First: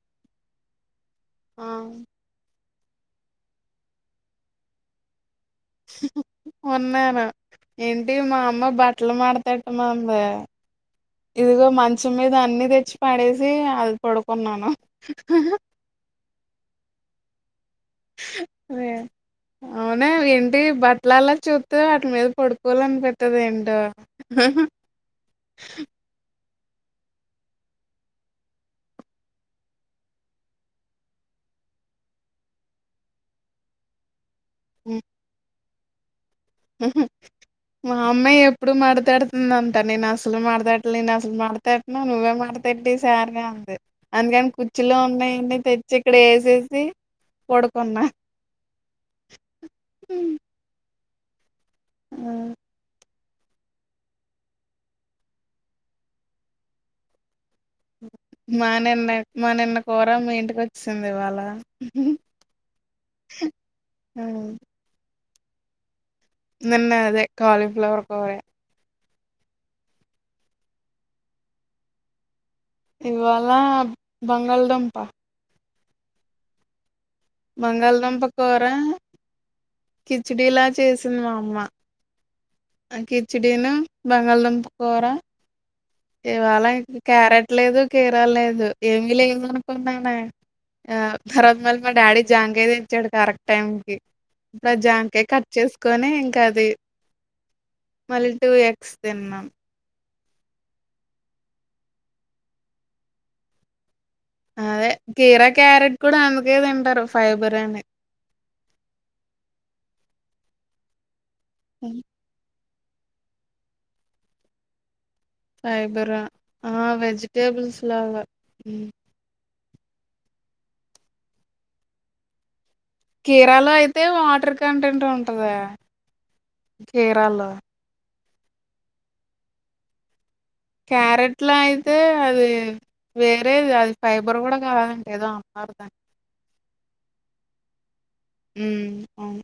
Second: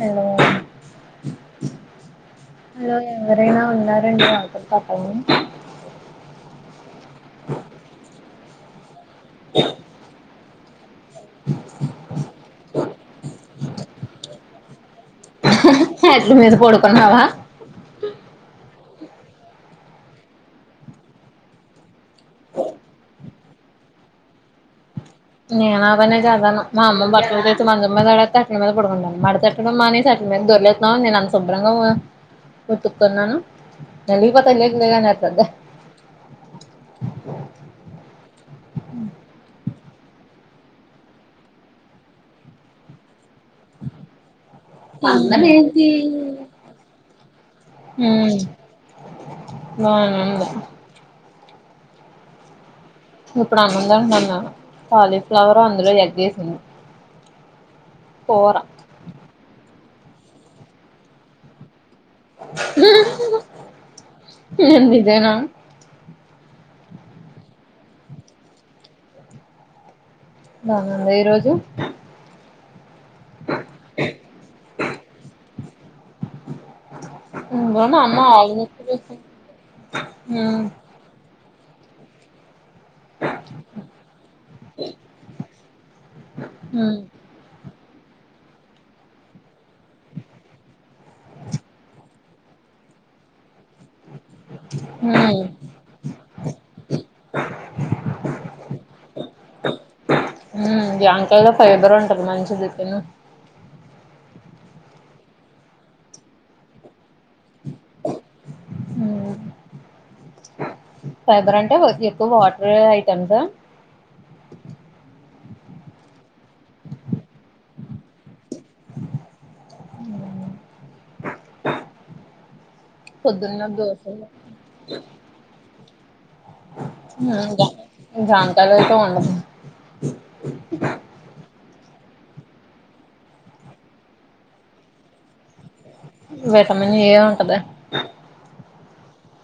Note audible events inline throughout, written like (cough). Hello ఆ hello ఎవరైనా ఉన్నారండి మాకు పాపని ఉన్నాను ఏంటి మా అమ్మ బట్టలు మాడత పెట్టమన్నది ఇదిగో మంచం మీద అన్ని తెచ్చి పడేసి అది పడుకున్నాను ట్ మీది పడుకున్నావ అ అవునా ఏంటి బట్టల అల్లో చూస్త వాటి మీద పడుకోవాలనిపట్టది ఏంటో నేనావనే చదాను మా అమ్మ బట్టలుతే మందతే అట్టని మీద పడుకుండాను మాడతట్టడం అని అట్ని మీదొరలేదుతున్నావు నేనుంతుభ్రంగా ఉతుత నను న పత లేేగ బేగనేతందే మా అమ్మాయి ఎప్పుడు మాడతడుతుందింత నేను అసలు మాడతేట్ నేను అసలు మాడతేట్నా నువ్వే మాడతేట్టి సారే అంది అందుకని కుచ్చీలో ఉమ్ ఉన్నాయండి తెచ్చి ఇక్కడ వేసేసి పడుకున్నా హ్మ్మ్ ఆ ఆ ఆ ఇప్పుడు అన్నందంట మ టాలీఫ్లవర్ అందులో ఎగ్గేసింది మా నిన్న మా నిన్న కూర మీ ఇంటికి వచ్చింది ఇవాళ ఉమ్. నందదేనా నిన్న అదే కాాలిఫ్లవర్ ఒక కొర బానంది ఈరోోజు ఇవళ బంగాళదుంప మా అమ్మ బంగాళదుంప కూర ఆలు కిచిడీల ఉమ్ చేసింది మా అమ్మ ఆ కిచడీను బంగాళదుంపు కూర ఇవాళ ఉమ్ క్యారెట్ లేదు కీరా లేదు ఏమి లేదు అనుకున్నానా ఆ ఆ భరత్మల్ మా డాడీ జామకాయ తెచ్చాడు కరెక్ టైం కి ఇపుడ్ ఆ జామకాయ ఉమ్ కట్ చేసుకొని ఇంకా అది మళ్ళీ టూ ఎక్స్ తిన్నాం జంకైలో ఫైబర్ ఉంటది మంచిది తిను అదే కీరా క్యారెట్ కూడా అందుకే తింటారు ఫైబర్ అని ఉమ్ ఫైబర్ అంటే ఎక్కువ వా రే ఐటమ్స్ ఆ ఫైబర్ ఆ వెజిటేబుల్స్ లాగా కీరా పొద్దున్న లో అయితే దోశలు వాటర్ కంటెంట్ ఉంటదే కీరా లో జంకాలతో ఉండదు క్యారెట్లా ఐ తే అది వేరేది అది ఫైబర్ కూడా కాదండి ఏదో అమ్మారుదం విటమిన్ ఏ ఉంటదా ఉ అవును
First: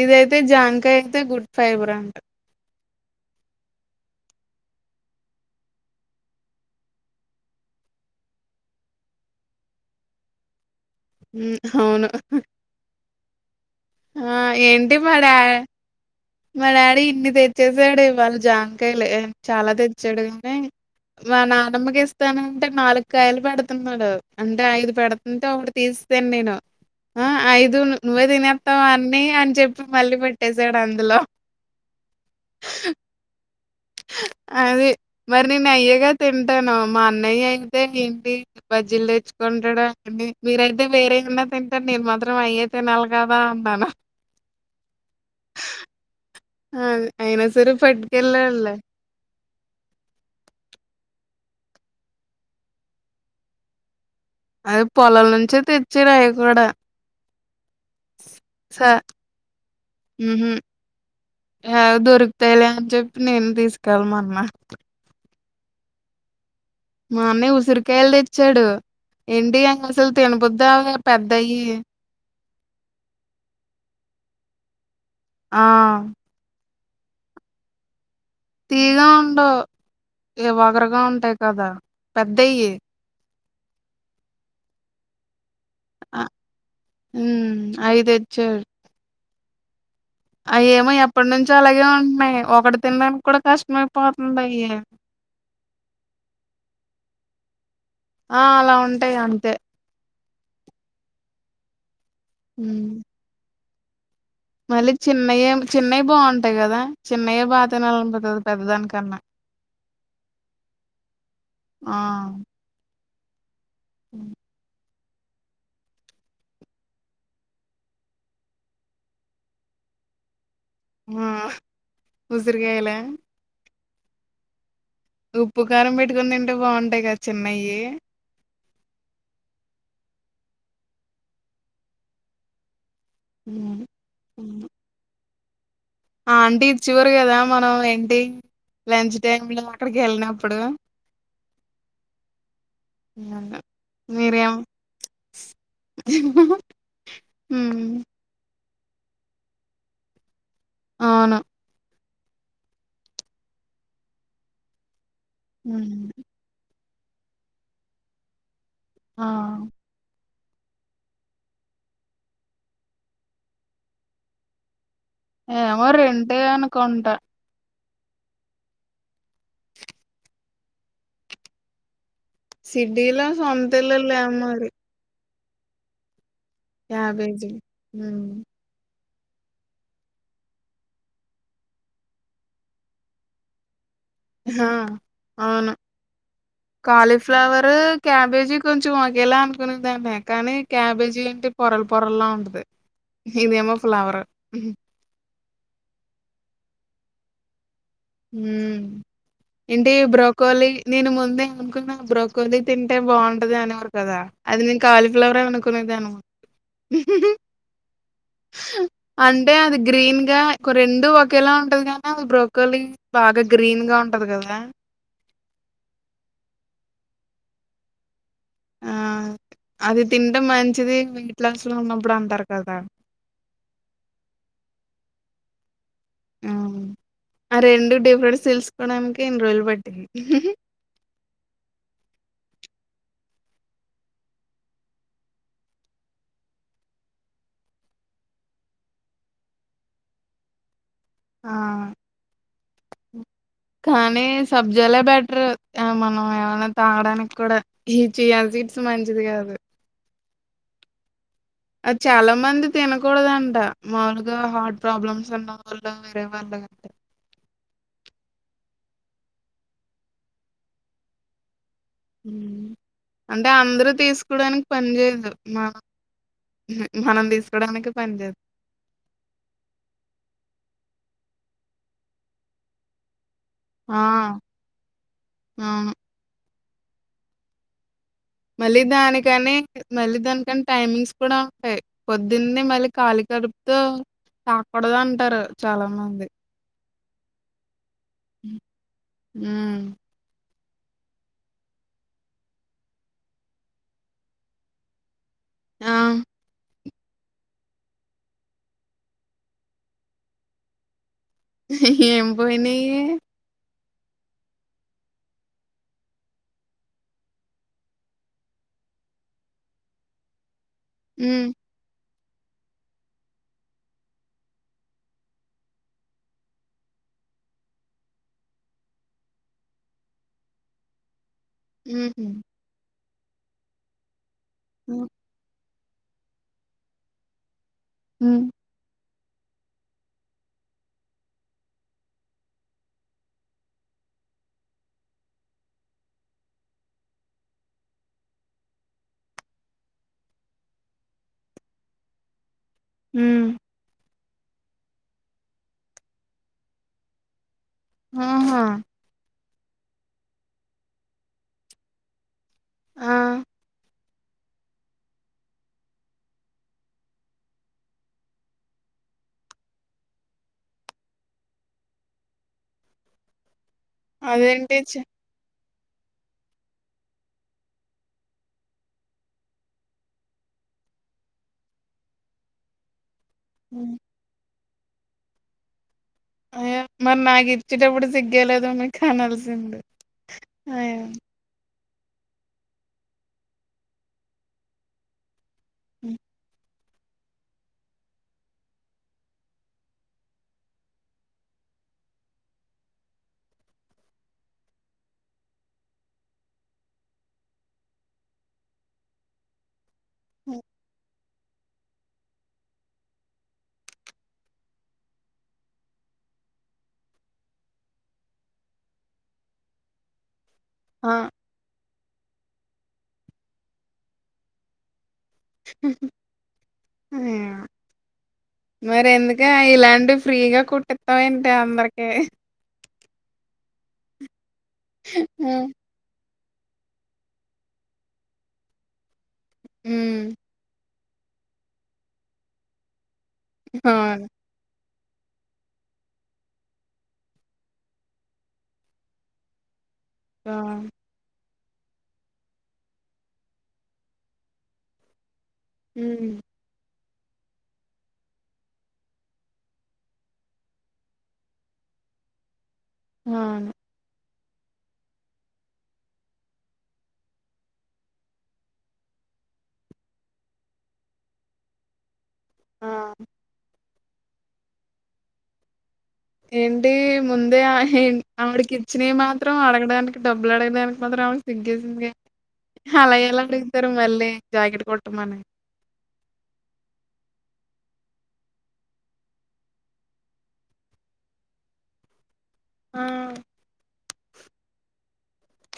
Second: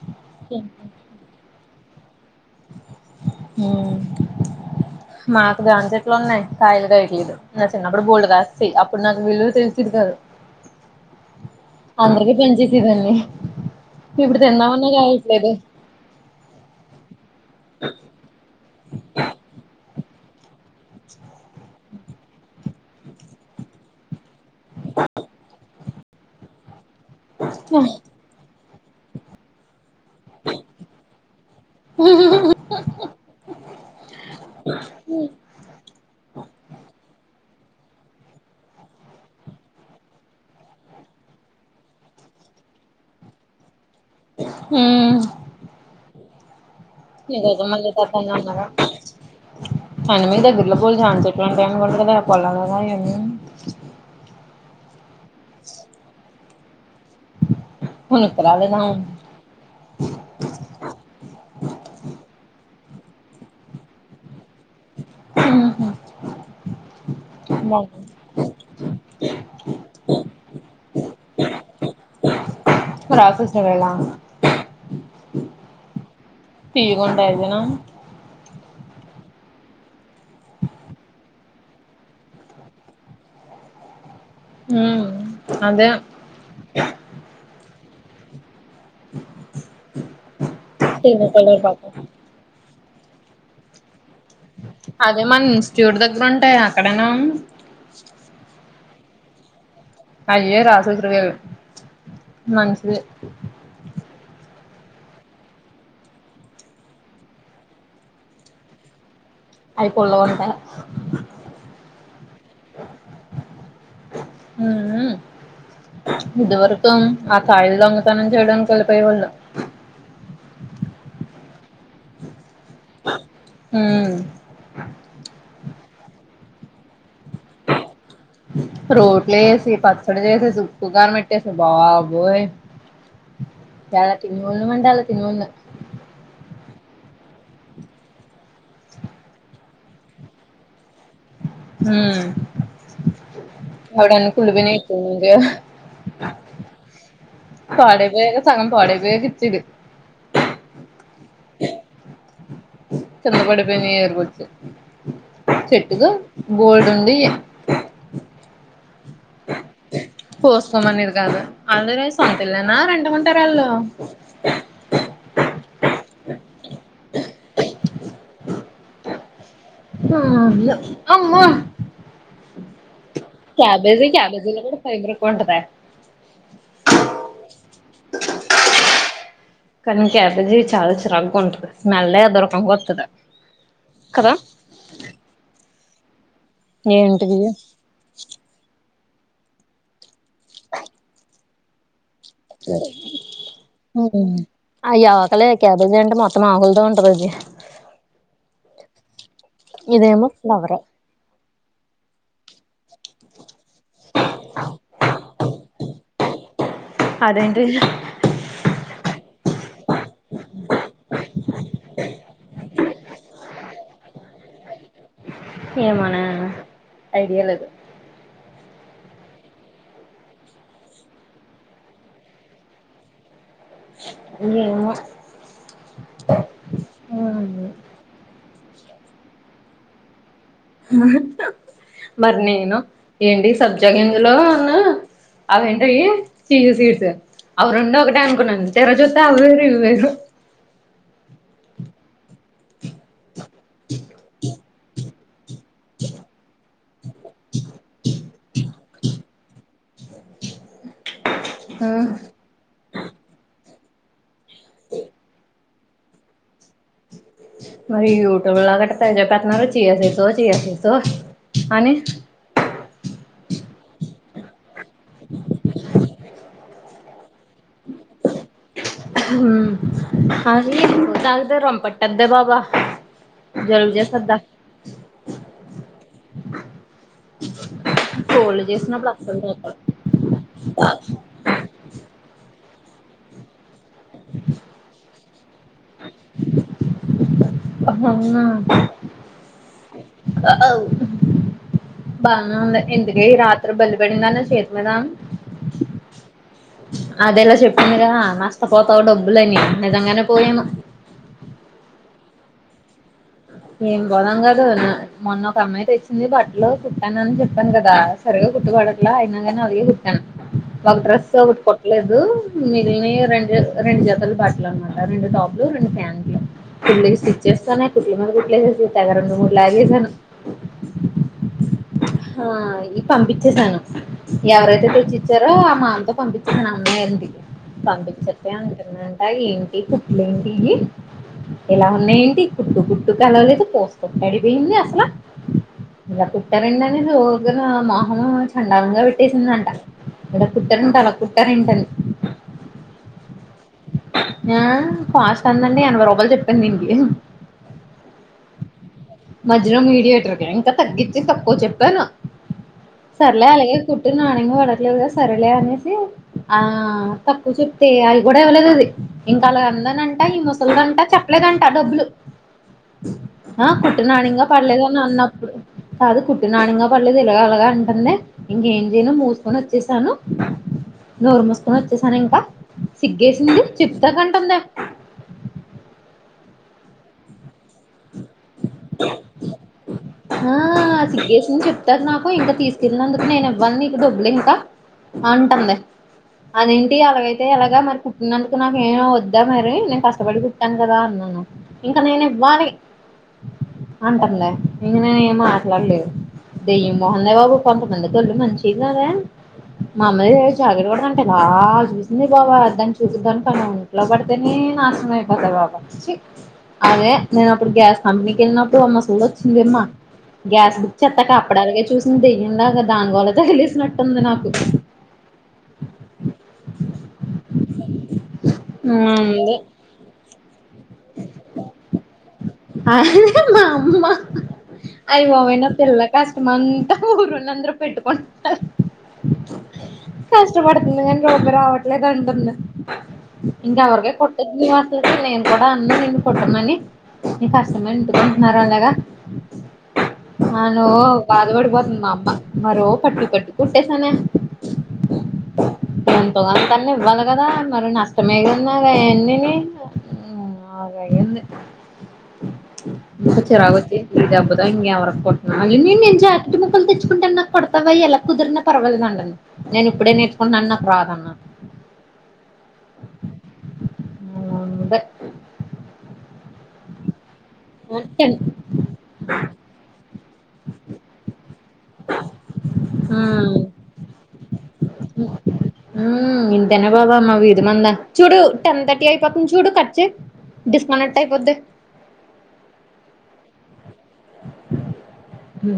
ఇదయితే జాన్కాయ అయితే గుడ్ ఫైబర్ అంట అ మాకు గా చె ఎట్లు ఉన్నాయి కాయిలుగా వయట్లేదు నా చిన్నప్పుడు బోల్డు కాస్తాయి అప్పుడు నాకు విలువ తెలుసి తిడుతారు అవును పంచేసేదాన్ని ఆ ఇప్పుడు తిందామన్నా ఏంటి మా డా కాయట్లేదు మా డాడీ ఇన్ని తెచ్చసాడు ఇవాళ జాంకాయలు చాలా తెచ్చాడు కానీ మా నానమ్మకి ఇస్ స్తానంటే నాలుకాయలు పెడుతున్నాడు అంటే ఐదు పెడుతుంటే ఒకడు తీస్తాను నేను ఆ ఐదు నువ్వే తినేస్తావు అన్ని అని చెప్పి మళ్ళీ పెట్టసాడు అంత అది మరి నేను అయ్యేగా తింట అంటను మా అన్నయ్య అయితే ఏంటి బజ్జీలు తెచ్చుకుంటాడా అని మీరయితే వేరేన్న తింటాడు నేను మాత్రం అయయి తినాలి కదా అన్నాను హు అది. అయినా కు సరే మళ్ళీ తత ఉన్నగా పట్టుకెళ్ళాడులే. అని మీ దగ్గరలో స్కూల్ జన్ చెట్లు (unintelligible) అది పొలం నుంచే తెచ్చి రావి కూడా ఉను ఇప్పు రాలదా (unintelligible) ఉహు ఎడ దరుకుతాలే చెప్పి నేను తీసుకెళ్ళమ అన్న ఉహు మా అన్నయ్య ఉసిరికాయలు తెచ్చాడు ఏంటి అ అసలు తినబద్దా పెద్దయి (unintelligible) వెళ్ళ ఆ తీయకుంటే తిను తీగా ఉండ ఏ వగరగా ఉంటాయి కదా పెద్దయి ఉ అదే అయ్యి తెచ్చాడు అ ఏమో టీవీ ఎప్పటి నుంచో కలర్ పాప అలాగే ఉంటన్నాయి ఒకటి తినడానికి కూడా కష్టమే అదే మన ఇన్స్టిట్యూట్ దగ్గర ఉంటాయి అక్కడేనా ఆ అలా ఉంటాయి అంతే అయ్యే రాసే (unintelligible) వేరు ఉమ్ మంచిదే మళ్ళీ చిన్నయే చిన్నవి బాగుంటాయి కదా చిన్నయే బా తినాలనిపిస్తుంది పెద్దదానికన్నా అయిపోల వంట ఆ హ్మ్ మ్మ్ ఇదివరకు ఆ కాయలు దొంగతనం చేయడానికి వెళ్లిపోయేవాళ్ళు ఆ ఉసిరిగాయల మ్మ్ ఉప్పు కారం పెట్టుకుని తింటే బాగుంటాయి కదా చిన్నయి రోట్లో ఏసీ పచ్చడి చేసేసి ఉప్పు కారం పెట్టేసి బాబోయ్ ఉమ్ చాలా (unintelligible) తినమంటన్న తినమన్న ఆ ఆంటీ చూరు కదా మనం ఏంటి లంచ్ టైమ్ లో అక్కడికి వెళ్ళినప్పుడు మ్మ్ అవును. మీరేం (unintelligible) హ్మ్ పాడైపోయాక సగం పాడపోయక ఇచ్చిద్ది అవును కింద పడిపోయినవి ఏరుకొచ్చి చెట్టు కు హ్మ్ బోల్డన్ న్నీ ఆ కోసుకోమనేది కాదు (unintelligible) రంటుకుంటార వాళ్ళు ఏమో రెంటే అనుకుంటా ఆ (unintelligible) అమ్మో సిటీలో సొంత క్యాబేజి ఇల్లులేమో క్యాబేజి లో మరి కూడా ఫైబర్ ఎక్కువ ఉంటద క్యాబేజీ మ్మ్ కానీ క్యాబేజీ చాలా చిరగ్గా ఉంటది స్మేల్లే అదోరకంగా వత్తది కదా హా అవును ఏంటిది కాలిఫ్లవర్ క్యాబేజీ కొం చం ఒకేలా అనుకునే దాన్ని కానీ క్యాబేజీ ఏంటి పొరలు పొరల్లా ఉంటది ఇదేమో ఫ్లవర్ అలే క్యాబేజీ అంటే మొత్తం ఆకులతో ఉంటది అది మ్మ్ ఏంటి ఇదేమో బ్రోకోలీ ఫ్లవరే నేను ముందే అనుకున్నా బ్రో కొని తింటే బాగుంటది అనేవారు కదా అది నేను కాలీఫ్లవరె అనుకునే దాన్ని అదేంటి అంటే అది గ్రీన్ గా రెండు ఒకేలా ఉంటది కానీ అది బ్రోకలీ బాగా గ్రీన్ గా ఉంటది కదా ఏమో నా ఐడియా లేదు ఆ అది తింటే మంచిది వెయిట్ లాస్ లో ఉన్నప్పుడు అంటారు కదా ఏమో మ్మ్ ఆ రెండు డిఫరెంట్ తెలుసుకోడానికి ఇన్ని రోజులు పట్టింది మరి నేను ఏంటి సబ్జా గింజలో (unintelligible) అవేంటివి చియా సీడ్స్ అవి రెండు ఒకటే అనుకున్నాను తీర చూత్తే అవి ఇవి వేరు ఆ కానీ సబ్జలే బెటరు ఆ మనం ఏమన్న తాగడానికి కూడా ఈ చియా సీడ్స్ మంచిది కాదు ఆ అది చాలా మంది తినకూడదంట మాములుగా హార్ట్ ప్రాబ్లమ్స్ ఉన్న వాళ్ళు వేరే వాళ్ళు (unintelligible) మరి యూట్యూబ్ లో గట్ట తెగ చెప్పేతున్నారు చియా సీడ్సో చియా సీడ్సో అంటే అందరూ తీసుకోడానికి పని చేయదు మా మనంది అ తగతే రొంపట్టద్ద బాబా జలుబు ఆ చేసేద్దా ఆ ఎమ్మో మళ్ళీ దానికని మళ్ళీ దానికని టైమింగ్స్ కూడా ఉంటాయి పొద్దున్నే మళ్ళీ కాలీ కడుపుతో తాకూడదు అంటారు చాలా మంది అ హ్మ్. అవు బాగా ఉంది ఎందుక రాత్రి బయలిపెడిందాన్న చేతి మీద ఆ అదేలా చెప్పిందిరా నష్టపోతావు డబ్బులని నిజంగానే పోయాము ఏం పోయినా ఏం పోదాం కాదు మొన్న ఒక అమ్మాయి తెచ్చింది బట్టలో కుట్టానని చెప్పాను కదా సరిగా కుట్టాను ప అయిక అదిగే కట్ట ఒక హ్మ్. డ్రస్ట్టలే మిగిలి రెం రెండు జతలు బట్టలు అనమాట రెండు టాప్లు రెండు ప్యాంట్లు స్చ్చ చేస్తాన్నా కు మ కులాగా ర మూడు లాగసను హుహు. ఆ ఇ పంపించసాను ఎవరైతే హ్మ్. తెచ్చిచ్చారో ఆ మా అంత పంపించండి పంపిన్చట్ట హ్మ్. అ అగలే ఇంటి కుప్పలే ఇంటి ఎలా ఉన్నాయింటి కుట్టు గుట్టు కలవలేదు పోసుకుట్ అడిపోయింది అసలా ఇలా కుట్టనడినే రోగన మోహం చండాలంగా పెట్టేసిందంట ఇడ కుటనంట అాల కుటారుంటని హమ్ ఆ ఫస్ట్ అందండి ఎనభై రూపాయలు చెప్పింది ఇండి ఆహా మధ్రం మీడియేటర్ క ఇంకా తగ్గచ్చి తక్కువ చెప్పాను ఆ! సర్లే అలాగే కు నాణ్యంగా పడట్లేదు కదా సరేలే అనేసి ఆ తక్కువ చెప్తే అవి కూడా ఇవ్వలేదు అది చెప్తే అవి కూడా ఇవ్వలేదు అది ఆ కుట్టి నాణంగా అదేంటి చ పడలేదని అన్నప్పుడు కాదు కుట్ నాణ్యంగా పళ్లే తెలగ అలాగా అంటుంద ఇంకేం చేయను మూసుకొని వచ్చేసాను నోరు మసుకొని వచ్చేసాను ఇంకా సిగ్గేసింది హ్మ్. చెప్తా కంటుంద అయ్యో మరి నాకు ఇచ్చేటప్పుడు సిగ్గయలేదు మీకు కానాల్సి ఉంది ఆ ఆ సిగేషన్ చెప్ నాకు ఇంక తీసుకెళ్ళినందుకు నేను ఇవ్వని ఇ డబ్బులు ఇంకా అ అ అలాగైతే ఎలాగా మరి కుట్టినందుకు నాకేమో వద్దా మరి నేను కష్టపడి కుుట్టాను కదా అన్నాను ఇంక నేను ఇవ్వాలి అంటానులే ఇంక నేనే ఏమో మాట్లాడలేదు దయ్యం మోహన్ ద బాబు కొంతమంది తలు మంచిది కదా మామ్మలు హుహు. జాగ్ర ఎలా చూసింది బాబా అద్దాని చూసిద్దాని కాన్నాం ఇంట్లో పడితేనే నాశనం అయిపోతాయి బాబా అదే నేను అప్పుడు గ్యాస్ కంెనీకి వెళ్ళినప్పుడు అమ్మ చూడచ్చ మ్మా గ్యాస్ బుక్ ఆ అత్త కాపడాలాగా చూసి తెయ్యందాగా దానిగోళ తగిలిసినట్టుంది నాకు ఆ మరి ఎందుక ఇలాంటివి ఫ్రీగా కుట్టేస్తావు ఏంటి అందరికి మా అమ్మ అవి హ్మ్. బామయినా తెిల్ల కాష్ట మంతా ఊరున్న అంద్ర పెట్టుకుారు హ రొబ్బ రావట్లే ఇది ఇంకావర్గ అవును. కొట్టవా కూడా అన్న నిేను పుట్టమని న కష్టమని ఎంంటుకుంటున్నారు అలాగా నానో అవును. బాద వడు వర్న్ మా అమ్మా మరో పట్టు పట్టి కుట్టేశానే హ్మ్. ఎంతోగాంతఅన్నా ఇవ్వాలి కదా మరి నష్టమే కదా నాది అన్నిని ఏమో మాగయ్యింది అంత అవును. చిరాకు వచ్చేసింది దెబ్బకి ఇంగా ఎవరికు కుట్టిన నేను జాకెట్ ముక్కలు తెచ్చుకుంటా నాకు కొడతావయి ఎలా కుదిరిన పర్వాలదుదండని నేను ఇప్పుడే నేర్చుకున్నా అన్న నాకు రాదు అన్న ఆ అ ఏంటి ముందే ఆహిన్ ఆవిడికి ఇచ్చినవి మాత్రం అడగడానికి డబ్బులు అడగా దానికి మాత్రం ఆమెకి సిగ్గేసింది అలా ఎలా ఆ అడుగుతారు మళ్ళీ జాకెట్ కుట్టమని హుమ్మ్ ఇంతేనే బాబా మా వీదిమందా చూడు టెన్ థర్టీ అయిపోతుంది చూడు కట్ చెయ్ డిస్కనెక్ట్ అయిపోద్దె ఆ కు